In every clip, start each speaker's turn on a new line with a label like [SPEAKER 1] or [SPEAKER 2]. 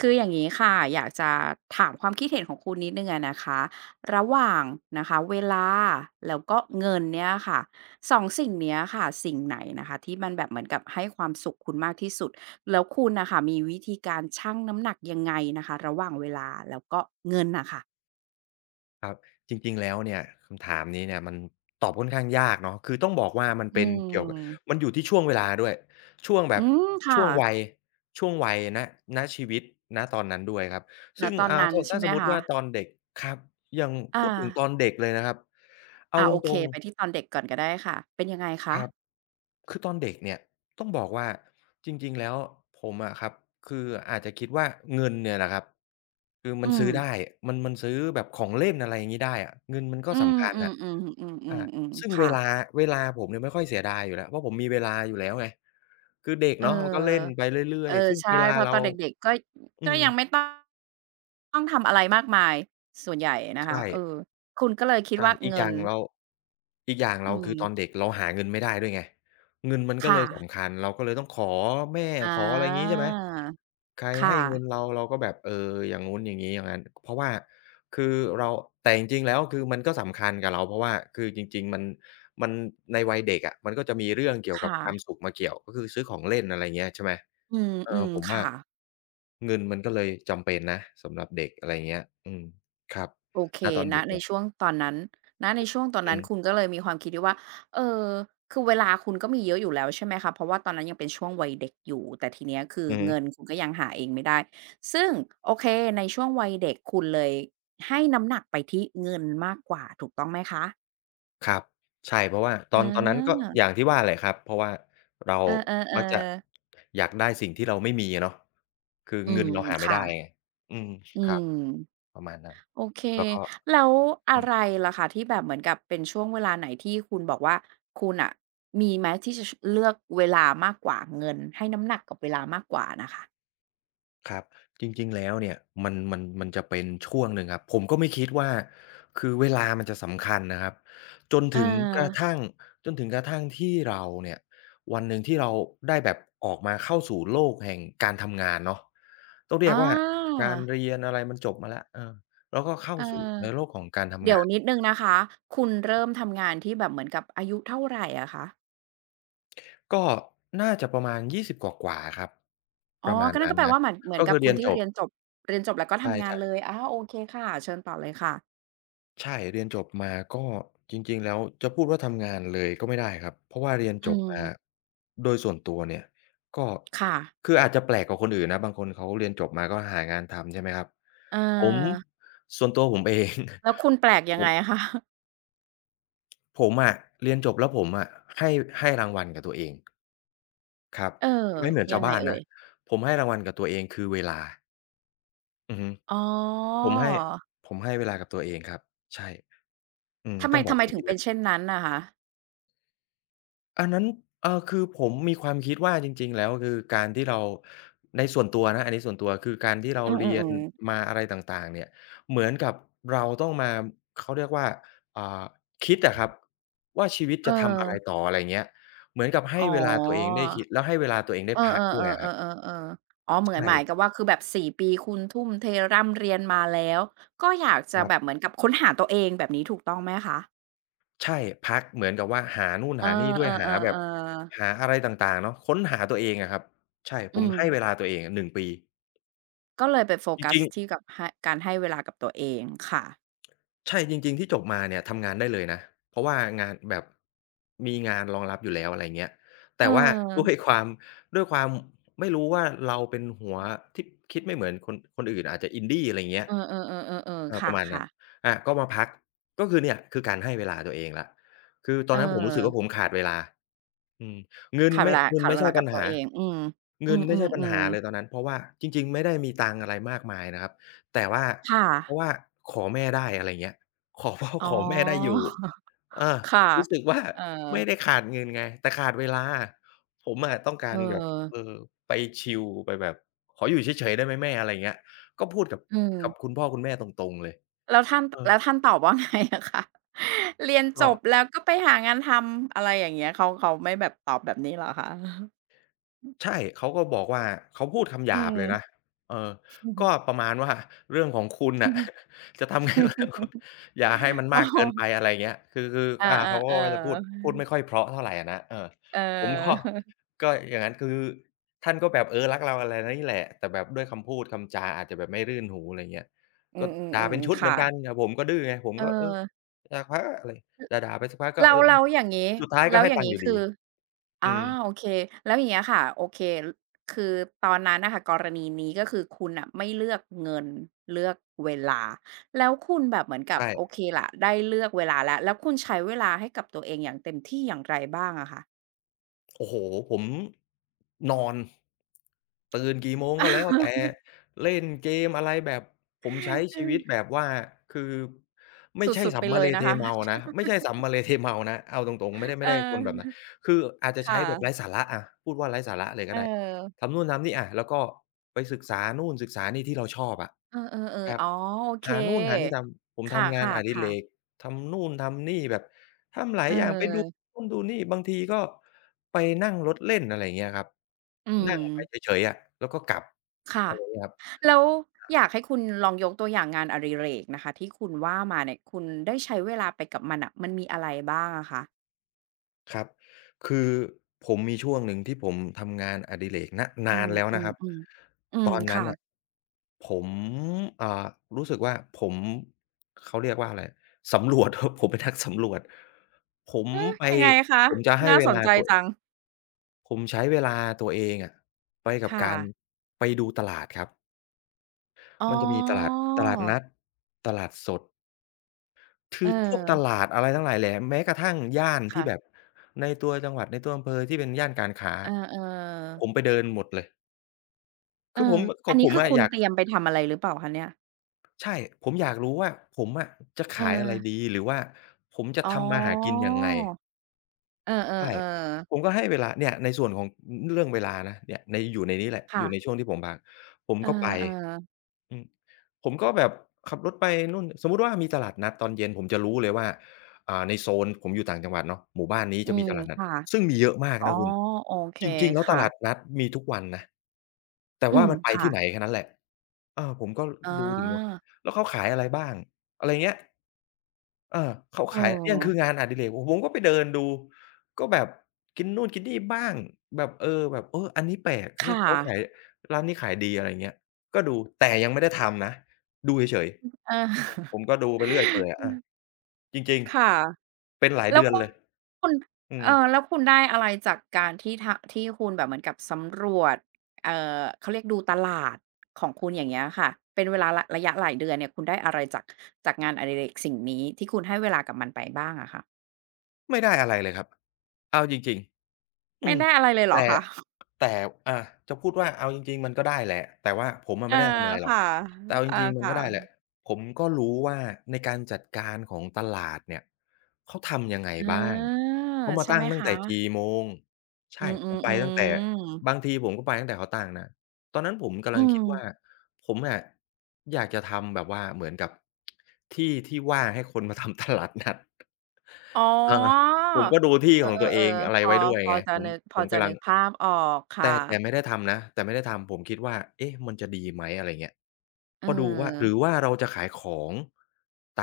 [SPEAKER 1] คืออย่างนี้ค่ะอยากจะถามความคิดเห็นของคุณนิดนึงอะนะคะระหว่างนะคะเวลาแล้วก็เงินเนี่ยค่ะ2สิ่งเนี้ยค่ะสิ่งไหนนะคะที่มันแบบเหมือนกับให้ความสุขคุณมากที่สุดแล้วคุณนะคะมีวิธีการชั่งน้ำหนักยังไงนะคะระหว่างเวลาแล้วก็เงินน่ะค่ะ
[SPEAKER 2] ครับจริงๆแล้วเนี่ยคำถามนี้เนี่ยมันตอบค่อนข้างยากเนาะคือต้องบอกว่ามัน
[SPEAKER 1] อื
[SPEAKER 2] เป็นเกี่ยวกับ
[SPEAKER 1] ม
[SPEAKER 2] มันอยู่ที่ช่วงเวลาด้วยช่วงแบบช่
[SPEAKER 1] ค่ะ
[SPEAKER 2] วงวัยช่วงวัยณณชีวิตณตอนนั้นด้วยครับ
[SPEAKER 1] ณ
[SPEAKER 2] ซึ่ง
[SPEAKER 1] ตอน
[SPEAKER 2] อ่า
[SPEAKER 1] นั้
[SPEAKER 2] ถ
[SPEAKER 1] นใช่
[SPEAKER 2] ถ้า
[SPEAKER 1] ไหม
[SPEAKER 2] สมมุติ
[SPEAKER 1] คะ
[SPEAKER 2] ว่าตอนเด็กครับอย่างพู
[SPEAKER 1] อา
[SPEAKER 2] ดถึงตอนเด็กเลยนะครับเอาต
[SPEAKER 1] โอเค
[SPEAKER 2] รง
[SPEAKER 1] ไปที่
[SPEAKER 2] ๆ
[SPEAKER 1] ตอนเด็กก่อนก็ได้ค่ะเป็นยังไง
[SPEAKER 2] ครับ
[SPEAKER 1] คะ
[SPEAKER 2] คือตอนเด็กเนี่ยต้องบอกว่าจริงๆแล้วผมอะครับคืออาจจะคิดว่าเงินเนี่ยแหละครับคือมัน
[SPEAKER 1] อืม
[SPEAKER 2] ซื้อได้มันซื้อแบบของเล่นอะไรอย่างงี้ได้อะเงินมันก็
[SPEAKER 1] อืม
[SPEAKER 2] สำคัญอะ อา
[SPEAKER 1] ๆๆๆๆ
[SPEAKER 2] ซึ่ง
[SPEAKER 1] ๆ
[SPEAKER 2] เว
[SPEAKER 1] ค่ะ
[SPEAKER 2] ลาเวลาผมเนี่ยไม่ค่อยเสียดายอยู่แล้วเพราะผมมีเวลาอยู่แล้วไงคือเด็ก
[SPEAKER 1] เออ
[SPEAKER 2] เนาะมันก็เล่นไปเรื่อ
[SPEAKER 1] เอ
[SPEAKER 2] ย
[SPEAKER 1] อ
[SPEAKER 2] ๆซึ่ง
[SPEAKER 1] ใช่
[SPEAKER 2] เวลา
[SPEAKER 1] เพราะต
[SPEAKER 2] เรา
[SPEAKER 1] อนเด็กๆก็
[SPEAKER 2] อืม
[SPEAKER 1] ยังไม่ต้องทำอะไรมากมายส่วนใหญ่นะคะ
[SPEAKER 2] ใช่
[SPEAKER 1] เออคุณก็เลยคิด
[SPEAKER 2] ใช่
[SPEAKER 1] ว่าเงิน
[SPEAKER 2] อีกอย่าง
[SPEAKER 1] อื
[SPEAKER 2] เราคือตอน
[SPEAKER 1] ม
[SPEAKER 2] เด็กเราหาเงินไม่ได้ด้วยไง เงินมันก็เล
[SPEAKER 1] ค่ะ
[SPEAKER 2] ยสำคัญ เราก็เลยต้องขอแม่
[SPEAKER 1] อา
[SPEAKER 2] ขออะไรงี้ใช่ไหมใคร
[SPEAKER 1] ค่ะ
[SPEAKER 2] ให้เงินเราเราก็แบบเอออย่างนู้นอย่างงี้อย่างงั้นเพราะว่าคือเราแต่จริงๆแล้วคือมันก็สำคัญกับเราเพราะว่าคือจริงๆมันในวัยเด็กอะมันก็จะมีเรื่องเกี่ยวกับ
[SPEAKER 1] ค่ะ
[SPEAKER 2] ความสุขมาเกี่ยวก็คือซื้อของเล่นอะไรเงี้ยใช่ไหม
[SPEAKER 1] อื
[SPEAKER 2] เออ
[SPEAKER 1] ม
[SPEAKER 2] ผม
[SPEAKER 1] ๆ
[SPEAKER 2] ว่า
[SPEAKER 1] ค่ะ
[SPEAKER 2] เงินมันก็เลยจำเป็นนะสำหรับเด็กอะไรเงี้ยอืมครับ
[SPEAKER 1] โอเค
[SPEAKER 2] ณตอน
[SPEAKER 1] ณ
[SPEAKER 2] เด็ก
[SPEAKER 1] ใน
[SPEAKER 2] นะ
[SPEAKER 1] ช่วงตอนนั้นณในช่วงตอน
[SPEAKER 2] อื
[SPEAKER 1] นั้นคุณ
[SPEAKER 2] ม
[SPEAKER 1] ก็เลยมีความคิดที่ว่าเออคือเวลาคุณก็มีเยอะอยู่แล้วใช่ไหมคะเพราะว่าตอนนั้นยังเป็นช่วงวัยเด็กอยู่แต่ทีเนี้ยคือ
[SPEAKER 2] อืม
[SPEAKER 1] เงินคุณก็ยังหาเองไม่ได้ซึ่งโอเคในช่วงวัยเด็กคุณเลยให้น้ำหนักไปที่เงินมากกว่าถูกต้องไหมคะ
[SPEAKER 2] ครับใช่เพราะว่าต
[SPEAKER 1] อ
[SPEAKER 2] อนตอนนั้นก็
[SPEAKER 1] า
[SPEAKER 2] อย่างที่ว่าแหละครับเพราะว่าเรา
[SPEAKER 1] เออ
[SPEAKER 2] มักจะ
[SPEAKER 1] ๆๆ
[SPEAKER 2] อยากได้สิ่งที่เราไม่มีอะเนาะคือ
[SPEAKER 1] อื
[SPEAKER 2] เงิน
[SPEAKER 1] ม
[SPEAKER 2] เราหาไม่
[SPEAKER 1] ค่ะ
[SPEAKER 2] ได้ไงอืม
[SPEAKER 1] อื
[SPEAKER 2] ครับ
[SPEAKER 1] ม
[SPEAKER 2] ประมาณนั้น
[SPEAKER 1] โอเค
[SPEAKER 2] แล้วก็
[SPEAKER 1] แล้ว
[SPEAKER 2] อื
[SPEAKER 1] อะ
[SPEAKER 2] ม
[SPEAKER 1] ไรล่ะคะที่แบบเหมือนกับเป็นช่วงเวลาไหนที่คุณบอกว่าคุณอะมีไหมที่จะเลือกเวลามากกว่าเงินให้น้ำหนักกับเวลามากกว่าน่ะค่ะ
[SPEAKER 2] ครับจริงๆแล้วเนี่ยมันจะเป็นช่วงหนึ่งครับผมก็ไม่คิดว่าคือเวลามันจะสำคัญนะครับจน
[SPEAKER 1] เออ
[SPEAKER 2] ถึงกระทั่งจนถึงกระทั่งที่เราเนี่ยวันหนึ่งที่เราได้แบบออกมาเข้าสู่โลกแห่งการทำงานเนาะต้องเรี
[SPEAKER 1] อ
[SPEAKER 2] ยกว่าการ
[SPEAKER 1] า
[SPEAKER 2] เรียนอะไรมันจบมาแล้วเออแล้วก็เข้า
[SPEAKER 1] เอ
[SPEAKER 2] สู่
[SPEAKER 1] อ
[SPEAKER 2] ในโลกของการทำ
[SPEAKER 1] เดี๋ย
[SPEAKER 2] งา
[SPEAKER 1] ว
[SPEAKER 2] น
[SPEAKER 1] นิดหนึ่งนะคะคุณเริ่มทำงานที่แบบเหมือนกับอายุเท่าไรอะคะ
[SPEAKER 2] ก็น่าจะประมาณ20กว่าๆครับ
[SPEAKER 1] อ๋
[SPEAKER 2] ป
[SPEAKER 1] อ
[SPEAKER 2] ระมาณ
[SPEAKER 1] ก็นั่น
[SPEAKER 2] นั้
[SPEAKER 1] ก็
[SPEAKER 2] น
[SPEAKER 1] แปล
[SPEAKER 2] นะ
[SPEAKER 1] ว่าเหมือน
[SPEAKER 2] ก็
[SPEAKER 1] กั
[SPEAKER 2] คื
[SPEAKER 1] บ
[SPEAKER 2] อ
[SPEAKER 1] คุ
[SPEAKER 2] เรี
[SPEAKER 1] ณ
[SPEAKER 2] ยน
[SPEAKER 1] ที่
[SPEAKER 2] จบ
[SPEAKER 1] เรียนจบเรียนจบแล้วก็
[SPEAKER 2] ใช
[SPEAKER 1] ทำงาน
[SPEAKER 2] ่
[SPEAKER 1] เล
[SPEAKER 2] ๆ
[SPEAKER 1] ยอาโอเคค่ะเชิญต่อเลยค่ะ
[SPEAKER 2] ใช่เรียนจบมาก็จริงๆแล้วจะพูดว่าทำงานเลยก็ไม่ได้ครับเพราะว่าเรียน
[SPEAKER 1] อื
[SPEAKER 2] จบมา
[SPEAKER 1] ม
[SPEAKER 2] โดยส่วนตัวเนี่ยก็
[SPEAKER 1] ค่ะ
[SPEAKER 2] คืออาจจะแปลกกว่าคนอื่นนะบางคนเขาเรียนจบมาก็หางานทำใช่ไหมครับ
[SPEAKER 1] เออ
[SPEAKER 2] ผมส่วนตัวผมเอง
[SPEAKER 1] แล้วคุณแปลก ยั
[SPEAKER 2] ผ
[SPEAKER 1] งไง
[SPEAKER 2] ม
[SPEAKER 1] คะ
[SPEAKER 2] ผมอะเรียนจบแล้วผมอะให้ให้รางวัลกับตัวเองครับ
[SPEAKER 1] เออ
[SPEAKER 2] ไม่เหมือน
[SPEAKER 1] ยั
[SPEAKER 2] ชา
[SPEAKER 1] ง
[SPEAKER 2] ว
[SPEAKER 1] ไง
[SPEAKER 2] บ้าน
[SPEAKER 1] เอ่ย
[SPEAKER 2] นะผมให้รางวัลกับตัวเองคือเวลาอือฮึ
[SPEAKER 1] อ๋อ
[SPEAKER 2] ผมให้ผมให้เวลากับตัวเองครับใช่อืม
[SPEAKER 1] ทำ
[SPEAKER 2] ต้
[SPEAKER 1] ไม
[SPEAKER 2] องบอกอย่าง
[SPEAKER 1] ถึง
[SPEAKER 2] งี้เล
[SPEAKER 1] เป็น
[SPEAKER 2] ย
[SPEAKER 1] เช่นนั้นน่ะคะ
[SPEAKER 2] อันนั้นคือผมมีความคิดว่าจริงๆแล้วคือการที่เราในส่วนตัวนะอันนี้ส่วนตัวคือการที่เรา
[SPEAKER 1] อื
[SPEAKER 2] เรียน
[SPEAKER 1] มๆๆ
[SPEAKER 2] มาอะไรต่างๆเนี่ยเหมือนกับเราต้องมาเขาเรียกว่าอ่าคิดอะครับว่าชีวิต
[SPEAKER 1] เออ
[SPEAKER 2] จะทำอะไรต่ออะไรเงี้ยเหมือนกับให้
[SPEAKER 1] อ๋อ
[SPEAKER 2] เวลาตัวเองได้คิดแล้วให้เวลาตัวเองได้
[SPEAKER 1] เออๆ
[SPEAKER 2] พักด้วยอะครับ
[SPEAKER 1] ๆๆๆๆอ๋อ เหมือน
[SPEAKER 2] ใช่
[SPEAKER 1] หมายกับว่าคือแบบ4ปีคุณทุ่มเทร่ำเรียนมาแล้ว ก็อยาก
[SPEAKER 2] ค
[SPEAKER 1] จะ
[SPEAKER 2] รั
[SPEAKER 1] แบบเหมื
[SPEAKER 2] บ
[SPEAKER 1] อนกับค้นหาตัวเองแบบนี้ถูกต้องไหมคะ
[SPEAKER 2] ใช่พักเหมือนกับว่าหานู่น
[SPEAKER 1] เอ
[SPEAKER 2] หานี่ด้วยหา
[SPEAKER 1] อ
[SPEAKER 2] แบบ
[SPEAKER 1] ๆๆๆ
[SPEAKER 2] หาอะไรต่างๆเนาะค้นหาตัวเองอะครับใช่ผ
[SPEAKER 1] อื
[SPEAKER 2] ม
[SPEAKER 1] ม
[SPEAKER 2] ให้เวลาตัวเองอะหนึ่งปี
[SPEAKER 1] ก็เลยไปโฟ
[SPEAKER 2] จ
[SPEAKER 1] กัส
[SPEAKER 2] ริงๆ
[SPEAKER 1] ที่กับการให้เวลากับตัวเองค่ะ
[SPEAKER 2] ใช่จริงๆที่จบมาเนี่ยทำงานได้เลยนะเพราะว่างานแบบมีงานรองรับอยู่แล้วอะไรเงี้ย
[SPEAKER 1] เ
[SPEAKER 2] แต่ว่าด้ว
[SPEAKER 1] ออ
[SPEAKER 2] ยความด้วยความไม่รู้ว่าเราเป็นหัวที่คิดไม่เหมือนคนอื่นอาจจะ Indie อะไรเงี้ย
[SPEAKER 1] เออๆๆ
[SPEAKER 2] เอ
[SPEAKER 1] ๆๆ
[SPEAKER 2] อประมาณนั้
[SPEAKER 1] ค่ะ
[SPEAKER 2] น
[SPEAKER 1] ๆ
[SPEAKER 2] อาก็มาพักก็คือเนี่ยคือการให้เวลาตัวเองแล้วคือต
[SPEAKER 1] เอ
[SPEAKER 2] อนนั้นผมรู้สึกว่าผ
[SPEAKER 1] อ
[SPEAKER 2] มขาดเวลาอืม
[SPEAKER 1] ขาดเวลา
[SPEAKER 2] เงินไม่ใช่
[SPEAKER 1] กั
[SPEAKER 2] ปั
[SPEAKER 1] บ
[SPEAKER 2] ญ
[SPEAKER 1] ตัว
[SPEAKER 2] หา
[SPEAKER 1] เองอืมอื
[SPEAKER 2] เงินไม่ใช่ปัญ
[SPEAKER 1] ม
[SPEAKER 2] หา
[SPEAKER 1] ๆๆ
[SPEAKER 2] เลยตอนนั้นเพราะว่าจริงๆไม่ได้มีตังค์อะไรมากมายนะครับแต่ว่า
[SPEAKER 1] ค่ะ
[SPEAKER 2] เพราะว่าขอแม่ได้อะไรอย่างเงี้ยขอพ่อ
[SPEAKER 1] อ๋
[SPEAKER 2] ขอแม่ได้อ
[SPEAKER 1] อ
[SPEAKER 2] ยู่เออ
[SPEAKER 1] ค่ะ
[SPEAKER 2] รู้สึกว่า
[SPEAKER 1] เออ
[SPEAKER 2] ไม่ได้ขาดเงินไงแต่ขาดเวลาผมอะต้องกา
[SPEAKER 1] เอ
[SPEAKER 2] รแบบเอ
[SPEAKER 1] อ
[SPEAKER 2] อไปชิลไปแบบขออยู่เฉยๆได้ไหมแม่อะไรอย่างเงี้ยก็พูดกับ
[SPEAKER 1] อืม
[SPEAKER 2] กับคุณพ่อคุณแม่ตรงๆเลย
[SPEAKER 1] แล้วท่าน
[SPEAKER 2] เออ
[SPEAKER 1] ตอบว่า ไงอะคะเรียนจ
[SPEAKER 2] ก็
[SPEAKER 1] บแล้วก็ไปหางานทำอะไรอย่างเงี้ยเขาไม่แบบตอบแบบนี้เหรอคะ
[SPEAKER 2] ใช่เขาก็บอกว่าเขาพูดคำห
[SPEAKER 1] อื
[SPEAKER 2] ยาบ
[SPEAKER 1] ม
[SPEAKER 2] เลยนะเออก็ ประมาณว่าเรื่องของคุณน่ะ จะทำไง ก็เรื่องคุณอย่าให้มัน
[SPEAKER 1] อ๋
[SPEAKER 2] มากเกินไป
[SPEAKER 1] อ
[SPEAKER 2] อะไรอย่างเงี้ยคือ
[SPEAKER 1] อา
[SPEAKER 2] เขา
[SPEAKER 1] ๆเออ
[SPEAKER 2] ก็จะพูดไม่ค่อยเพราะเท่าไรอะนะเออ
[SPEAKER 1] เ
[SPEAKER 2] ผมก็
[SPEAKER 1] ออ
[SPEAKER 2] ก็อย่างงั้นคือท่านก็แบบรักเราอะไรนี่แหละแต่แบบด้วยคำพูดคำจาอาจจะแบบไม่รื่นหูอะไรเงี้ย
[SPEAKER 1] อื
[SPEAKER 2] ก็ด่า
[SPEAKER 1] อ
[SPEAKER 2] เป็น
[SPEAKER 1] ๆๆ
[SPEAKER 2] ชุด
[SPEAKER 1] ๆ
[SPEAKER 2] เหมือ
[SPEAKER 1] ค่ะ
[SPEAKER 2] นกันแต่ผมก็ดื้อไงผม
[SPEAKER 1] เออ
[SPEAKER 2] ก็เออสักพักอะไรด่าๆไปสักพักก็
[SPEAKER 1] แล้
[SPEAKER 2] เอ
[SPEAKER 1] ว
[SPEAKER 2] อสุดท้ายก็ให้
[SPEAKER 1] อย่า
[SPEAKER 2] ตั
[SPEAKER 1] ง
[SPEAKER 2] งค์
[SPEAKER 1] งี้
[SPEAKER 2] อยู่
[SPEAKER 1] คื
[SPEAKER 2] ดี
[SPEAKER 1] อ
[SPEAKER 2] อื
[SPEAKER 1] อา
[SPEAKER 2] ม
[SPEAKER 1] โอเคแล้วอย่างเงี้ยค่ะโอเคคือตอนนั้นน่ะค่ะกรณีนี้ก็คือคุณน่ะไม่เลือกเงินเลือกเวลาแล้วคุณแบบเหมือนกับ
[SPEAKER 2] ใช่
[SPEAKER 1] โอเคล่ะได้เลือกเวลาแล้วคุณใช้เวลาให้กับตัวเองอย่างเต็มที่อย่างไรบ้างอะคะ
[SPEAKER 2] โอ้โฮผมนอนตื่นกี่โมงก็แล้วแต่เล่นเกมอะไรแบบผมใช้
[SPEAKER 1] อื
[SPEAKER 2] ชีวิต
[SPEAKER 1] ม
[SPEAKER 2] แบบว่าคือ
[SPEAKER 1] ส
[SPEAKER 2] ไม่ใช่
[SPEAKER 1] ุดๆ
[SPEAKER 2] สั
[SPEAKER 1] ไป
[SPEAKER 2] ม
[SPEAKER 1] เล
[SPEAKER 2] มะ
[SPEAKER 1] ย
[SPEAKER 2] เล
[SPEAKER 1] นะ
[SPEAKER 2] เท
[SPEAKER 1] คะ
[SPEAKER 2] เมานะไม่ใช่สับมะเลเทเมานะเอาตรงๆ
[SPEAKER 1] เ
[SPEAKER 2] ไม่ได้คนแบบ
[SPEAKER 1] อ
[SPEAKER 2] นั้น
[SPEAKER 1] อ
[SPEAKER 2] คืออาจจะใช้แบบไร้
[SPEAKER 1] ค่ะ
[SPEAKER 2] สาระอะพูดว่าไร้สาระเลย
[SPEAKER 1] เอ
[SPEAKER 2] ก็ได้
[SPEAKER 1] อ
[SPEAKER 2] ทำนู่นทำนี่อะแล้วก็ไปศึกษานู่นศึกษานี่ที่เราชอบอะ
[SPEAKER 1] เออ
[SPEAKER 2] แบ
[SPEAKER 1] ๆๆ
[SPEAKER 2] บ
[SPEAKER 1] อ๋อโอเค
[SPEAKER 2] หานู่นหานี่ทำผม
[SPEAKER 1] ค
[SPEAKER 2] ทำงาน
[SPEAKER 1] ่
[SPEAKER 2] อดิ
[SPEAKER 1] ะ
[SPEAKER 2] เร
[SPEAKER 1] ๆ
[SPEAKER 2] ก
[SPEAKER 1] ๆ
[SPEAKER 2] ทำนู่นทำนี่แบบ ทำหลา
[SPEAKER 1] เ
[SPEAKER 2] ยอย่างไปดู
[SPEAKER 1] ออ
[SPEAKER 2] นู่นดูนี่บางทีก็ไปนั่งรถเล่นอะไรอย่างเงี้ยครับ
[SPEAKER 1] อืม
[SPEAKER 2] นั่งไปเฉยๆอะแล้วก็กลับ
[SPEAKER 1] ค่ะ
[SPEAKER 2] อะไรอย่างเงี้ยครับ
[SPEAKER 1] แล้วอยากให้คุณลองยกตัวอย่างงานอดิเรกนะคะที่คุณว่ามาเนี่ยคุณได้ใช้เวลาไปกับมันน่ะมันมีอะไรบ้างอะคะ
[SPEAKER 2] ครับคือผมมีช่วงหนึ่งที่ผมทำงานอดิเรกนะ
[SPEAKER 1] อื
[SPEAKER 2] นานแล้วนะ
[SPEAKER 1] ม
[SPEAKER 2] ครับ
[SPEAKER 1] ๆๆอื
[SPEAKER 2] ต
[SPEAKER 1] ม
[SPEAKER 2] อนนั้น
[SPEAKER 1] ค่ะ
[SPEAKER 2] น่ะผมอ่ารู้สึกว่าผมเขาเรียกว่าอะไรสำรวจ ครับผมเป็นนักสำรวจผม
[SPEAKER 1] เออ
[SPEAKER 2] ไป
[SPEAKER 1] ยังไงคะ
[SPEAKER 2] ผมจะให้
[SPEAKER 1] น่า
[SPEAKER 2] เว
[SPEAKER 1] สน
[SPEAKER 2] ลา
[SPEAKER 1] ใจ
[SPEAKER 2] ตัว
[SPEAKER 1] จัง
[SPEAKER 2] ผมใช้เวลาตัวเองอะไปกับ
[SPEAKER 1] ค่ะ
[SPEAKER 2] การไปดูตลาดครับ
[SPEAKER 1] อ๋อ
[SPEAKER 2] มันจะมีตลาดตลาดนัดตลาดสดคื
[SPEAKER 1] เออ
[SPEAKER 2] อพวกตลาดอะไรทั้งหลายแหละแม้กระทั่งย่านที่แบบ
[SPEAKER 1] ค่ะ
[SPEAKER 2] ในตัวจังหวัดในตัวอำเภอที่เป็นย่านการค้า
[SPEAKER 1] เออๆ
[SPEAKER 2] ผมไปเดินหมดเลย
[SPEAKER 1] เอ
[SPEAKER 2] คือผ
[SPEAKER 1] อ
[SPEAKER 2] มข
[SPEAKER 1] อั
[SPEAKER 2] อ
[SPEAKER 1] น
[SPEAKER 2] งผ
[SPEAKER 1] นี้
[SPEAKER 2] ม
[SPEAKER 1] คือ
[SPEAKER 2] อะ
[SPEAKER 1] คุ
[SPEAKER 2] อ
[SPEAKER 1] ณ
[SPEAKER 2] ยาก
[SPEAKER 1] เตรียมไปทำอะไรหรือเปล่าคะเนี่ย
[SPEAKER 2] ใช่ผมอยากรู้ว่าผมอะจะ
[SPEAKER 1] เอ
[SPEAKER 2] ขายอะไร
[SPEAKER 1] อ
[SPEAKER 2] ดีหรือว่าผมจะ
[SPEAKER 1] อ๋
[SPEAKER 2] ทำมาหากิน
[SPEAKER 1] อ
[SPEAKER 2] ยังไง
[SPEAKER 1] เออ
[SPEAKER 2] ใช่
[SPEAKER 1] ๆๆ
[SPEAKER 2] ผมก็ให้เวลาเนี่ยในส่วนของเรื่องเวลานะเนี่ยในอยู่ในนี้แหละอ
[SPEAKER 1] ค่ะ
[SPEAKER 2] ยู่ในช่วงที่ผมพักผม
[SPEAKER 1] เออ
[SPEAKER 2] ก็ไป
[SPEAKER 1] ๆ
[SPEAKER 2] อืมผมก็แบบขับรถไปนู่นสมมุติว่ามีตลาดนัดตอนเย็นผมจะรู้เลยว่าในโซนผมอยู่ต่างจังหวัดเนาะหมู่บ้านนี้
[SPEAKER 1] อื
[SPEAKER 2] จะมี
[SPEAKER 1] ม
[SPEAKER 2] ตลาดนัด
[SPEAKER 1] ค่ะ
[SPEAKER 2] ซึ่งมีเยอะมาก
[SPEAKER 1] อ๋อ
[SPEAKER 2] นะคุณ
[SPEAKER 1] โอเค
[SPEAKER 2] จริงๆแล้วต
[SPEAKER 1] ค่ะ
[SPEAKER 2] ลาดนัดมีทุกวันนะแต่
[SPEAKER 1] อื
[SPEAKER 2] ว่า
[SPEAKER 1] ม
[SPEAKER 2] มันไป
[SPEAKER 1] ค่ะ
[SPEAKER 2] ที่ไหนแค่นั้นแหละ เออผมก็
[SPEAKER 1] อ๋อ
[SPEAKER 2] ดูถึงว่าแล้วเขาขายอะไรบ้างอะไรเงี้ยเออเขา
[SPEAKER 1] เออ
[SPEAKER 2] ขายเนี่ยคืองานอดิเรกผมผมก็ไปเดินดูก็แบบกินนู่นกินนี่บ้างแบบเออแบบเอออันนี้แปลกเอ
[SPEAKER 1] ค
[SPEAKER 2] อเขาขาย
[SPEAKER 1] ่ะ
[SPEAKER 2] ร้านนี้ขายดีอะไรเงี้ยก็ดูแต่ยังไม่ได้ทำนะดูเฉย
[SPEAKER 1] เอ
[SPEAKER 2] ๆผม
[SPEAKER 1] อ
[SPEAKER 2] ก็ดูไปเรื่อยเปื่อยอา จริง
[SPEAKER 1] ค่ะ
[SPEAKER 2] ๆเป็นหลาย
[SPEAKER 1] แล้
[SPEAKER 2] เดื
[SPEAKER 1] ว
[SPEAKER 2] อน
[SPEAKER 1] ค
[SPEAKER 2] เลย
[SPEAKER 1] ุณ
[SPEAKER 2] อืม
[SPEAKER 1] เอ่อแล้วคุณได้อะไรจากการที่ทะที่คุณแบบเหมือนกับสำรวจเอ่อเขาเรียกดูตลาดของคุณอย่างเงี้ยค่ะเป็นเวลาระยะหลายเดือนเนี่ยคุณได้อะไรจากงานอดิเรกสิ่งนี้ที่คุณให้เวลากับมันไปบ้างอะคะ
[SPEAKER 2] ไม่ได้อะไรเลยครับ เอาจริงๆอื
[SPEAKER 1] ไม่
[SPEAKER 2] ม
[SPEAKER 1] ได้อะไรเลยเหรอ
[SPEAKER 2] แต่
[SPEAKER 1] คะ
[SPEAKER 2] แต่อ่าจะพูดว่าเอาจริงๆมันก็ได้แหละ แต่ว่าผมอะ
[SPEAKER 1] เออ
[SPEAKER 2] ไม่ได้ทำอะไรหรอก
[SPEAKER 1] ค่ะ
[SPEAKER 2] แต่เอา
[SPEAKER 1] เอ
[SPEAKER 2] จ
[SPEAKER 1] อ
[SPEAKER 2] ริงๆมัน
[SPEAKER 1] ค่ะ
[SPEAKER 2] ก็ได้แหละผมก็รู้ว่าในการจัดการของตลาดเนี่ยเขาทำยังไง
[SPEAKER 1] เ
[SPEAKER 2] บ้าง
[SPEAKER 1] ออ
[SPEAKER 2] เขามา
[SPEAKER 1] ใช่
[SPEAKER 2] ตั้
[SPEAKER 1] ไหม
[SPEAKER 2] งตั้ง
[SPEAKER 1] คะ
[SPEAKER 2] แต่กี่โมง
[SPEAKER 1] อื
[SPEAKER 2] ใช่ผมไปตั้ง
[SPEAKER 1] ม
[SPEAKER 2] แต่
[SPEAKER 1] ๆๆ
[SPEAKER 2] บางทีผมก็ไปตั้งแต่เขาตั้งนะ ตอนนั้นผมกำ
[SPEAKER 1] อื
[SPEAKER 2] ลัง
[SPEAKER 1] ม
[SPEAKER 2] คิดว่าผมอะอยากจะทำแบบว่าเหมือนกับที่ที่ว่างให้คนมาทำตลาดนัด
[SPEAKER 1] อ๋
[SPEAKER 2] เออ
[SPEAKER 1] อ
[SPEAKER 2] ผมก็ดูที่
[SPEAKER 1] เออ
[SPEAKER 2] ของตัวเองอะ
[SPEAKER 1] ๆ
[SPEAKER 2] ไร
[SPEAKER 1] ๆพอ
[SPEAKER 2] ไว้ด้วย
[SPEAKER 1] พอ
[SPEAKER 2] ไง
[SPEAKER 1] จะ
[SPEAKER 2] ผม
[SPEAKER 1] นึกพ
[SPEAKER 2] ผ
[SPEAKER 1] อ
[SPEAKER 2] ม
[SPEAKER 1] จะ
[SPEAKER 2] กำลั
[SPEAKER 1] นึ
[SPEAKER 2] ง
[SPEAKER 1] กภาพออกค
[SPEAKER 2] แต่ไม่
[SPEAKER 1] ่ะ
[SPEAKER 2] ได้ทำนะแต่ไม่ได้ทำผมคิดว่าเอ๊ะมันจะดีไหมอะไรเงี้ย
[SPEAKER 1] เอ
[SPEAKER 2] พอดูว่าหรื
[SPEAKER 1] อ
[SPEAKER 2] อว่าเราจะขายของ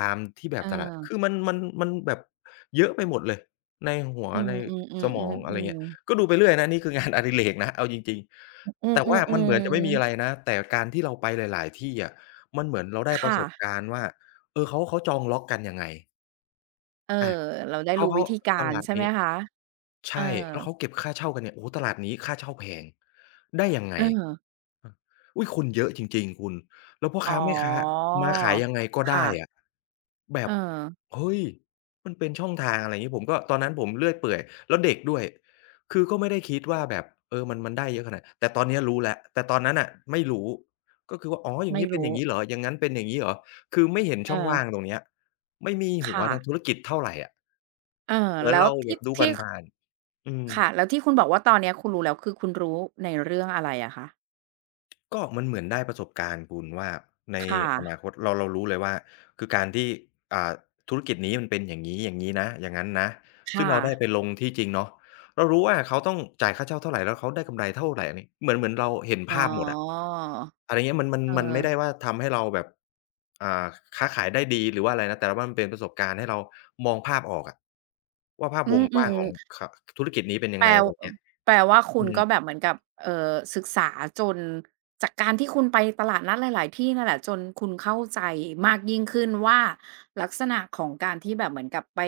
[SPEAKER 2] ตามที่แบ
[SPEAKER 1] เอ
[SPEAKER 2] บตลาดคือ
[SPEAKER 1] อ
[SPEAKER 2] มันมันแบบเยอะไปหมดเลยในหัว
[SPEAKER 1] อืม
[SPEAKER 2] ในสมองอะไรเงี้ย
[SPEAKER 1] ๆๆๆๆ
[SPEAKER 2] ก็ดูไปเรื่อยนะนี่คืองาน อดิเรกนะเอาจริง
[SPEAKER 1] อื
[SPEAKER 2] ๆ
[SPEAKER 1] ม
[SPEAKER 2] แต่ว่ามันเหมือนจะไม่มี
[SPEAKER 1] ๆๆ
[SPEAKER 2] อะไร
[SPEAKER 1] ๆ
[SPEAKER 2] นะแต่การที่เราไปหลายๆที่อะมันเหมือนเราได้ประ
[SPEAKER 1] ค่ะ
[SPEAKER 2] สบการณ์ว่าเออเขาจองล็อกกันยังไง
[SPEAKER 1] เอ
[SPEAKER 2] อา
[SPEAKER 1] อ เราได้
[SPEAKER 2] เขา
[SPEAKER 1] รู้
[SPEAKER 2] เขา
[SPEAKER 1] วิธี
[SPEAKER 2] ต
[SPEAKER 1] การ
[SPEAKER 2] ลาด
[SPEAKER 1] ใช่ไหม
[SPEAKER 2] นี้
[SPEAKER 1] คะเอ
[SPEAKER 2] ใช่
[SPEAKER 1] อ
[SPEAKER 2] แล้วเขาเก็บค่าเช่ากันเนี่ยโอ้โฮตลาดนี้ค่าเช่าแพงได้ยังไง
[SPEAKER 1] เออ
[SPEAKER 2] เอออุ๊ยคนเยอะจริงๆคุณแล้วพ่อ
[SPEAKER 1] อ๋อ
[SPEAKER 2] ค้าแม่ค้ามาขายยังไงก็ได้
[SPEAKER 1] ค่ะ
[SPEAKER 2] อะแบ
[SPEAKER 1] เอ
[SPEAKER 2] บ
[SPEAKER 1] อ
[SPEAKER 2] เฮ้ยมันเป็นช่องทางอะไรอย่างงี้ผมก็ตอนนั้นผมเลื่อยเปื่อยแล้วเด็กด้วยคือก็ไม่ได้คิดว่าแบบเออมันได้เยอะขนาดแต่ตอนเนี้ยรู้แล้วแต่ตอนนั้นน่ะไม่รู้ก็คือว่าอ๋ออย่าง
[SPEAKER 1] ไม่
[SPEAKER 2] งี้เป็นอ
[SPEAKER 1] รู้
[SPEAKER 2] ย่างงี้เหรออย่างงั้นเป็นอย่างงี้เหรอคือไม่เห็น
[SPEAKER 1] เออ
[SPEAKER 2] ช่องว่างตรงเนี้ยไม่มีหัว
[SPEAKER 1] ค่ะ
[SPEAKER 2] ทางธุรกิจเท่าไรอะ
[SPEAKER 1] เออ
[SPEAKER 2] เหมือน
[SPEAKER 1] แล้ว
[SPEAKER 2] เราแบ
[SPEAKER 1] ที่
[SPEAKER 2] บดูผ่านๆอืม
[SPEAKER 1] ค่ะ แล้วที่คุณบอกว่าตอนเนี้ยคุณรู้แล้วคือคุณรู้ในเรื่องอะไรอะคะ
[SPEAKER 2] ก็มันเหมือนได้ประสบการณ์คุณว่าใน
[SPEAKER 1] ค
[SPEAKER 2] อนา
[SPEAKER 1] ่ะ
[SPEAKER 2] คตเราเรารู้เลยว่าคือการที่อ่าธุรกิจนี้มันเป็นอย่างงี้อย่างงี้นะอย่างงั้นนะซึ่ง
[SPEAKER 1] ค่ะ
[SPEAKER 2] เราได้ไปลงที่จริงเนาะเรารู้ว่าเขาต้องจ่ายค่าเช่าเท่าไรแล้วเขาได้กำไรเท่าไรอันนี้เหมือนเราเห็น
[SPEAKER 1] อ๋อ
[SPEAKER 2] ภาพหมดอะอะไรเงี้ยมันมัน
[SPEAKER 1] เอ
[SPEAKER 2] มันไม่ได้
[SPEAKER 1] อ
[SPEAKER 2] ว่าทำให้เราแบบอ่าค้าขายได้ดีหรือว่าอะไรนะแต่ว่ามันเป็นประสบการณ์ให้เรามองภาพออกอะว่าภาพ
[SPEAKER 1] อื
[SPEAKER 2] ว
[SPEAKER 1] ม
[SPEAKER 2] งกว้างของขธุรกิจนี้เป็นยั
[SPEAKER 1] แป
[SPEAKER 2] ง
[SPEAKER 1] ล
[SPEAKER 2] ไงอะไรเงี้ย
[SPEAKER 1] ว่าคุ
[SPEAKER 2] อื
[SPEAKER 1] ณ
[SPEAKER 2] ม
[SPEAKER 1] ก็แบบเหมือนกับเอ่อศึกษาจนจากการที่คุณไปตลาดนัดหลายๆที่นั่นแหละจนคุณเข้าใจมากยิ่งขึ้นว่าลักษณะของการที่แบบเหมือนกับไป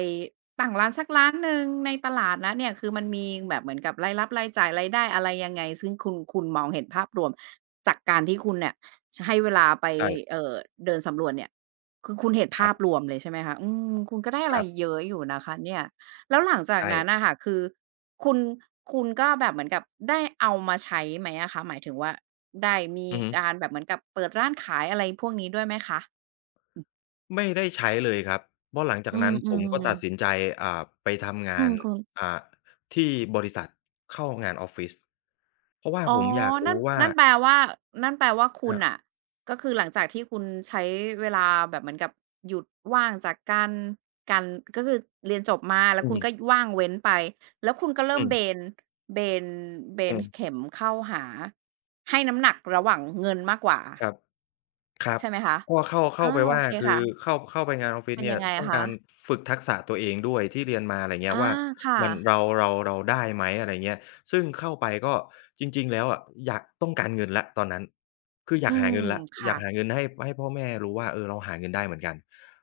[SPEAKER 1] ตั้งร้านสักร้านหนึ่งในตลาดนัดเนี่ยคือมันมีแบบเหมือนกับรายรับรายจ่ายรายได้อะไรยังไงซึ่งคุณมองเห็นภาพรวมจากการที่คุณเนี่ยให้เวลาไป
[SPEAKER 2] ใช่
[SPEAKER 1] เอ่อเดินสำรวจเนี่ยคือคุณเห็น
[SPEAKER 2] ค
[SPEAKER 1] ภา
[SPEAKER 2] รับ
[SPEAKER 1] พรวมเลยใช่ไหมคะอืมคุณก็ได้
[SPEAKER 2] ค
[SPEAKER 1] อะไร
[SPEAKER 2] รั
[SPEAKER 1] เย
[SPEAKER 2] บ
[SPEAKER 1] อะอยู่นะคะเนี่ยแล้วหลังจาก
[SPEAKER 2] ใช่
[SPEAKER 1] นั้นน่ะค่ะคือ คุณคุณก็แบบเหมือนกับได้เอามาใช้ไหมอะคะหมายถึงว่าได้มี
[SPEAKER 2] อือฮึ
[SPEAKER 1] การแบบเหมือนกับเปิดร้านขายอะไรพวกนี้ด้วยไหมคะ
[SPEAKER 2] ไม่ได้ใช้เลยครับเพราะหลังจา
[SPEAKER 1] อื
[SPEAKER 2] กนั้นผมก็
[SPEAKER 1] ม
[SPEAKER 2] ตัดสิน
[SPEAKER 1] ๆ
[SPEAKER 2] ใจไปทำ
[SPEAKER 1] อื
[SPEAKER 2] งาน
[SPEAKER 1] มคุณ
[SPEAKER 2] อ่าที่บริษัทเข้างานออฟฟิศเพราะว่า
[SPEAKER 1] อ๋อ
[SPEAKER 2] ผมอยาก
[SPEAKER 1] นั่
[SPEAKER 2] รู้
[SPEAKER 1] น
[SPEAKER 2] ว่า
[SPEAKER 1] นั่นแปลว่านั่นแปลว่าคุณ
[SPEAKER 2] อา
[SPEAKER 1] น่ะก็คือหลังจากที่คุณใช้เวลาแบบเหมือนกับหยุดว่างจากการการก็คือเรียนจบมาแล้ว
[SPEAKER 2] อื
[SPEAKER 1] คุ
[SPEAKER 2] ม
[SPEAKER 1] ณก็ว่างเว้นไปแล้วคุณก็เริ่ม
[SPEAKER 2] อื
[SPEAKER 1] เบ
[SPEAKER 2] ม
[SPEAKER 1] นเบนเบ
[SPEAKER 2] อื
[SPEAKER 1] น
[SPEAKER 2] ม
[SPEAKER 1] เข็มเข้าหาให้น้ำหนักระหว่างเงินมากกว่า
[SPEAKER 2] ครับ ครับ
[SPEAKER 1] ใช่ไหมคะ
[SPEAKER 2] ก็เข้า
[SPEAKER 1] อา
[SPEAKER 2] เข้าไป
[SPEAKER 1] โอ
[SPEAKER 2] ว่า
[SPEAKER 1] เค
[SPEAKER 2] คือ
[SPEAKER 1] ค่ะ
[SPEAKER 2] เข้าไปงานออฟฟิศ
[SPEAKER 1] เป็น
[SPEAKER 2] เนี่
[SPEAKER 1] ยั
[SPEAKER 2] ย
[SPEAKER 1] งไง
[SPEAKER 2] ต้อ
[SPEAKER 1] อะ
[SPEAKER 2] ง
[SPEAKER 1] คะ
[SPEAKER 2] การฝึกทักษะตัวเองด้วยที่เรียนมาอะไรเงี้ย
[SPEAKER 1] อา
[SPEAKER 2] ว่า
[SPEAKER 1] ค่ะ
[SPEAKER 2] มันเราได้ไหมอะไรเงี้ยซึ่งเข้าไปก็จริงๆแล้วอะอยากต้องการเงินแล้วตอนนั้นคืออ
[SPEAKER 1] อื
[SPEAKER 2] ยากหา
[SPEAKER 1] ม
[SPEAKER 2] เงินแล้วอยา
[SPEAKER 1] ค่ะ
[SPEAKER 2] กหาเงินให้พ่อแม่รู้ว่าเออเราหาเงินได้เหมือนกัน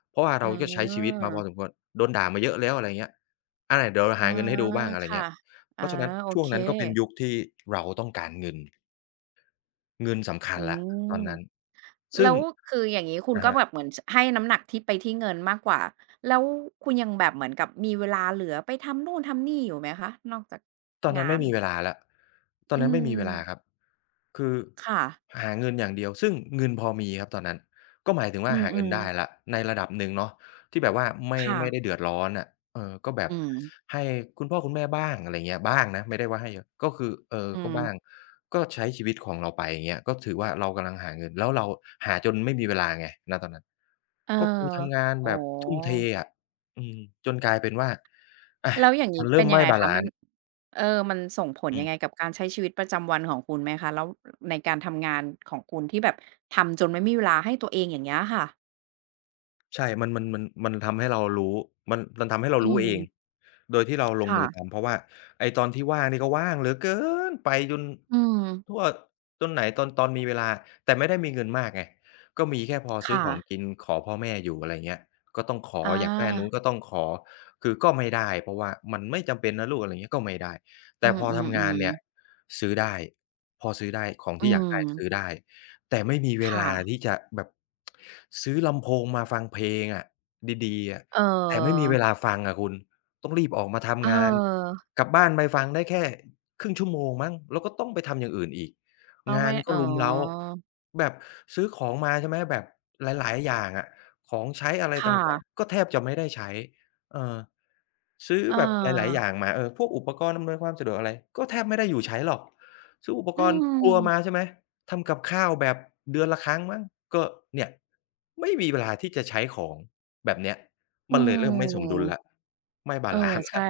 [SPEAKER 2] เพราะว่า
[SPEAKER 1] อื
[SPEAKER 2] เราก็ใช้ชีวิตมาพอสมค
[SPEAKER 1] ม
[SPEAKER 2] วรโดนด่ามาเยอะแล้วอะไรเงี้ยอาเดี๋ยว
[SPEAKER 1] อา
[SPEAKER 2] หาเงินให้ดูบ้างอะไร
[SPEAKER 1] ค่ะ
[SPEAKER 2] เงี้ยเพ
[SPEAKER 1] อา
[SPEAKER 2] ราะฉะนั้น
[SPEAKER 1] โอ
[SPEAKER 2] ช่วง
[SPEAKER 1] เค
[SPEAKER 2] นั้นก็เป็นยุคที่เราต้องการเงินเงินสำคั
[SPEAKER 1] อื
[SPEAKER 2] ญแล้ว
[SPEAKER 1] ม
[SPEAKER 2] ตอนนั้น
[SPEAKER 1] แล้
[SPEAKER 2] ซึ่ง
[SPEAKER 1] วคืออย่างงี้คุณ
[SPEAKER 2] อะ
[SPEAKER 1] ก็
[SPEAKER 2] ฮะ
[SPEAKER 1] แบบเหมือนชให้น้ำหนักที่ไปที่เงินมากกว่าแล้วคุณยังแบบเหมือนกับมีเวลาเหลือไปทำนู่นทำนี่อยู่ไหมคะนอกจาก
[SPEAKER 2] ตอนนั้
[SPEAKER 1] งา
[SPEAKER 2] นไม่
[SPEAKER 1] น
[SPEAKER 2] มีเวลาแล้วตอน
[SPEAKER 1] อื
[SPEAKER 2] นั้นไม่มีเวลาครับ
[SPEAKER 1] ม
[SPEAKER 2] คือ
[SPEAKER 1] ค่ะ
[SPEAKER 2] หาเงินอย่างเดียวซึ่งเงินพอมีครับตอนนั้นก็หมายถึง
[SPEAKER 1] อื
[SPEAKER 2] ว่าหาเงิน
[SPEAKER 1] ม
[SPEAKER 2] ได้แล้ว
[SPEAKER 1] ๆ
[SPEAKER 2] ในระดับหนึ่งเนาะที่แบบว่าไม่
[SPEAKER 1] ค่ะ
[SPEAKER 2] ไม่ได้เดือดร้อนอะเออก็แบบ
[SPEAKER 1] อืม
[SPEAKER 2] ให้คุณพ่อคุณแม่บ้างอะไรเงี้ยบ้างนะไม่ได้ว่าให้เยอะก็คือเออ
[SPEAKER 1] อื
[SPEAKER 2] ก็
[SPEAKER 1] ม
[SPEAKER 2] บ้างก็ใช้ชีวิตของเราไปอย่างเงี้ยก็ถือว่าเรากำลังหาเงินแล้วเราหาจนไม่มีเวลาไงณตอนนั้น
[SPEAKER 1] เออ
[SPEAKER 2] ก็คือทำงาน
[SPEAKER 1] อ๋อ
[SPEAKER 2] แบบทุ่มเทอะอืมจนกลายเป็นว่าอา
[SPEAKER 1] แล้วอย่างงี้
[SPEAKER 2] มันเริ่
[SPEAKER 1] เป็น
[SPEAKER 2] ม
[SPEAKER 1] ยั
[SPEAKER 2] ไม่
[SPEAKER 1] งไง
[SPEAKER 2] บา
[SPEAKER 1] คะ
[SPEAKER 2] ลั
[SPEAKER 1] มัน
[SPEAKER 2] นซ์
[SPEAKER 1] เออมันส่งผล
[SPEAKER 2] อื
[SPEAKER 1] ยังไง
[SPEAKER 2] ม
[SPEAKER 1] กับการใช้ชีวิตประจำวันของคุณไหมคะแล้วในการทำงานของคุณที่แบบทำจนไม่มีเวลาให้ตัวเองอย่างเงี้ยค่ะ
[SPEAKER 2] ใช่มันทำให้เรารู้มันทำให้เรา
[SPEAKER 1] อื
[SPEAKER 2] รู้เอง
[SPEAKER 1] ม
[SPEAKER 2] โดยที่เราลงมือ
[SPEAKER 1] ค่ะ
[SPEAKER 2] ทำ เพราะว่าไอ้ตอนที่ว่างนี่ก็ว่างเหลือเกินไปจน
[SPEAKER 1] อืม
[SPEAKER 2] ทั่วตอนไหนตอนตอนมีเวลา แต่ไม่ได้มีเงินมากไงก็มีแค่พอซื้อ
[SPEAKER 1] ค่ะ
[SPEAKER 2] ของกิน ขอพ่อแม่อยู่อะไรเงี้ยก็ต้องขอ
[SPEAKER 1] อ
[SPEAKER 2] อยากได้อันนู้น
[SPEAKER 1] า
[SPEAKER 2] ก็ต้องขอคือก็ไม่ได้เพราะว่ามันไม่จำเป็นนะลูกอะไรเงี้ยก็ไม่ได้
[SPEAKER 1] อื
[SPEAKER 2] แต่พอทำงาน
[SPEAKER 1] ม
[SPEAKER 2] เนี่ย
[SPEAKER 1] ๆๆ
[SPEAKER 2] ซื้อได้พอซื้อได้ของ
[SPEAKER 1] อื
[SPEAKER 2] ที่อยากได้ซื้อ
[SPEAKER 1] ม
[SPEAKER 2] ได้ แต่ไม่มีเว
[SPEAKER 1] ค่ะ
[SPEAKER 2] ลาที่จะแบบซื้อลำโพงมาฟังเพลงอะดีๆอะ
[SPEAKER 1] เออ
[SPEAKER 2] แต่ไม่มีเวลาฟังอะคุณต้องรีบออกมา
[SPEAKER 1] เ
[SPEAKER 2] ทำงาน
[SPEAKER 1] ออ
[SPEAKER 2] กลับบ้านไปฟังได้แค่ครึ่งชั่วโมงมั้งแล้วก็ต้องไปทำอย่างอื่นอีก
[SPEAKER 1] ก็
[SPEAKER 2] งา
[SPEAKER 1] ไม่
[SPEAKER 2] นก็
[SPEAKER 1] อ๋อ
[SPEAKER 2] รุมเร้าแบบซื้อของมาใช่ไหมแบบหลายๆอย่างอะของใช้อะไรต
[SPEAKER 1] ค่ะ
[SPEAKER 2] ่างๆก็แทบจะไม่ได้ใช้เออ ซื้อ
[SPEAKER 1] เ
[SPEAKER 2] แบบหลายๆอ
[SPEAKER 1] ออ
[SPEAKER 2] ย่างมาเออพวกอุปกรณ์อำนวยความสะดวกอะไรก็แทบไม่ได้อยู่ใช้หรอกซื้ออุป
[SPEAKER 1] อื
[SPEAKER 2] กรณ์ครัว
[SPEAKER 1] ม
[SPEAKER 2] มาใช่ไหมทำกับข้าวแบบเดือนละครั้งมั้งก็เนี่ยไม่มีเวลาที่จะใช้ของแบบเนี้ย
[SPEAKER 1] อื
[SPEAKER 2] มันเลยเริ่มไม่สมดุลแล้ว
[SPEAKER 1] ม
[SPEAKER 2] ไม่บา
[SPEAKER 1] เออ
[SPEAKER 2] ลันซ์
[SPEAKER 1] ใช่
[SPEAKER 2] แล้ว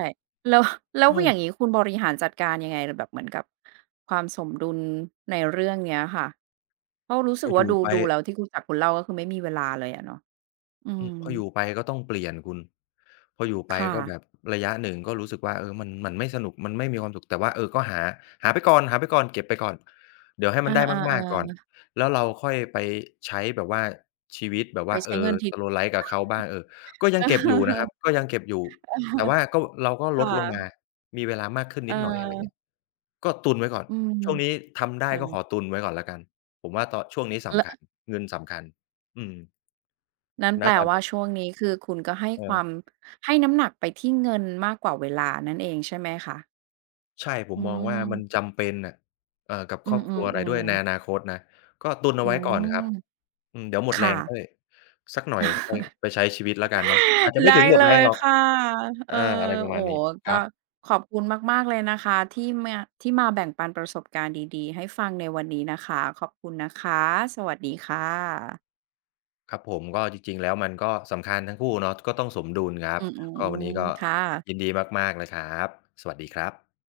[SPEAKER 1] แล้วแล้วอย่าง
[SPEAKER 2] เออ
[SPEAKER 1] งี้คุณบริหารจัดการยังไงแบบเหมือนกับความสมดุลในเรื่องเนี้ยค่ะเพราะรู้
[SPEAKER 2] พ
[SPEAKER 1] สึ
[SPEAKER 2] อ
[SPEAKER 1] ก
[SPEAKER 2] อ
[SPEAKER 1] ว่า
[SPEAKER 2] ยู่
[SPEAKER 1] ดู
[SPEAKER 2] ไป
[SPEAKER 1] ดูแล้วที่คุณจากคุณเล่าก็คือไม่มีเวลาเลยอะเนาะอื
[SPEAKER 2] อื
[SPEAKER 1] ม
[SPEAKER 2] มพออยู่ไปก็ต้องเปลี่ยนคุณพออยู่ไป
[SPEAKER 1] ค่ะ
[SPEAKER 2] ก็แบบระยะหนึ่งก็รู้สึกว่าเออมันไม่สนุกมันไม่มีความสุขแต่ว่าเออก็หาหาไปก่อนหาไปก่อนเก็บไปก่อนเดี๋ยวให้
[SPEAKER 1] เอ
[SPEAKER 2] มันได้มากๆก่อ
[SPEAKER 1] อ
[SPEAKER 2] นแล้วเราค่อยไปใช้แบบว่าชีวิต
[SPEAKER 1] ๆ
[SPEAKER 2] แบบ
[SPEAKER 1] ๆไป
[SPEAKER 2] ว่าเอ
[SPEAKER 1] ใช้
[SPEAKER 2] อ
[SPEAKER 1] เงินที
[SPEAKER 2] slow life กับเขาบ้างเออก็ยังเก็บอยู่นะครับ ก็ยังเก็บอยู่
[SPEAKER 1] เออ
[SPEAKER 2] แต่ว่าก็เราก็
[SPEAKER 1] ค
[SPEAKER 2] ลดลงมา
[SPEAKER 1] ่ะ
[SPEAKER 2] มีเวลามากขึ้น
[SPEAKER 1] เอ
[SPEAKER 2] นิดหน่อยอะไรเงี้ย
[SPEAKER 1] อ
[SPEAKER 2] ก็ตุนไว้ก่อน
[SPEAKER 1] อืม
[SPEAKER 2] ช่วงนี้ทำได้
[SPEAKER 1] ตัว
[SPEAKER 2] ก็
[SPEAKER 1] นี้
[SPEAKER 2] ขอตุนไว้ก่อนแล้วกันผมว่าตอนช่วงนี้สำคัญ
[SPEAKER 1] ล
[SPEAKER 2] เงินสำคัญอืม
[SPEAKER 1] นั้น
[SPEAKER 2] ณ
[SPEAKER 1] แปล
[SPEAKER 2] ตอน
[SPEAKER 1] ว่า
[SPEAKER 2] นี้
[SPEAKER 1] ช่วงนี้คือคุณก็ให้ความ
[SPEAKER 2] เออ
[SPEAKER 1] ให้น้ำหนักไปที่เงินมากกว่าเวลานั่นเองใช่ไหมคะ
[SPEAKER 2] ใช่ผม
[SPEAKER 1] อื
[SPEAKER 2] มองว่ามัน
[SPEAKER 1] ม
[SPEAKER 2] จำเป็นน่ะเอ่อกับ
[SPEAKER 1] อื
[SPEAKER 2] ครอบครัวอะไรด้วย
[SPEAKER 1] อ
[SPEAKER 2] ในอ
[SPEAKER 1] ๆๆ
[SPEAKER 2] นาคตนะก็ตุนเอา
[SPEAKER 1] อื
[SPEAKER 2] ไว้ก่อนค
[SPEAKER 1] ม
[SPEAKER 2] รับอืมเดี๋ยวหมดแร
[SPEAKER 1] ค่ะ
[SPEAKER 2] งค่อยสักหน่อยค่อยไป ใช้ชีวิตแล้วกันเนาะอาจจะไม่
[SPEAKER 1] ได้
[SPEAKER 2] ถึงหมด
[SPEAKER 1] เล
[SPEAKER 2] แรง
[SPEAKER 1] ย
[SPEAKER 2] หรอก
[SPEAKER 1] ค่ะเออ
[SPEAKER 2] อาอะไรประ
[SPEAKER 1] โอ้
[SPEAKER 2] มาณ
[SPEAKER 1] โฮ
[SPEAKER 2] นี้ค
[SPEAKER 1] ก็
[SPEAKER 2] รับ
[SPEAKER 1] ขอบคุณมากๆเลยนะคะที่มาที่มาแบ่งปันประสบการณ์ดีๆให้ฟังในวันนี้นะคะขอบคุณนะคะสวัสดีค่ะ
[SPEAKER 2] ครับผมก็จริงๆแล้วมันก็สำคัญทั้งคู่เนาะก็ต้องสมดุลครั
[SPEAKER 1] อื
[SPEAKER 2] บก็วันนี้
[SPEAKER 1] ม
[SPEAKER 2] ก็
[SPEAKER 1] ๆค่ะ
[SPEAKER 2] ยินดีมากๆเลยครับสวัสดีครับ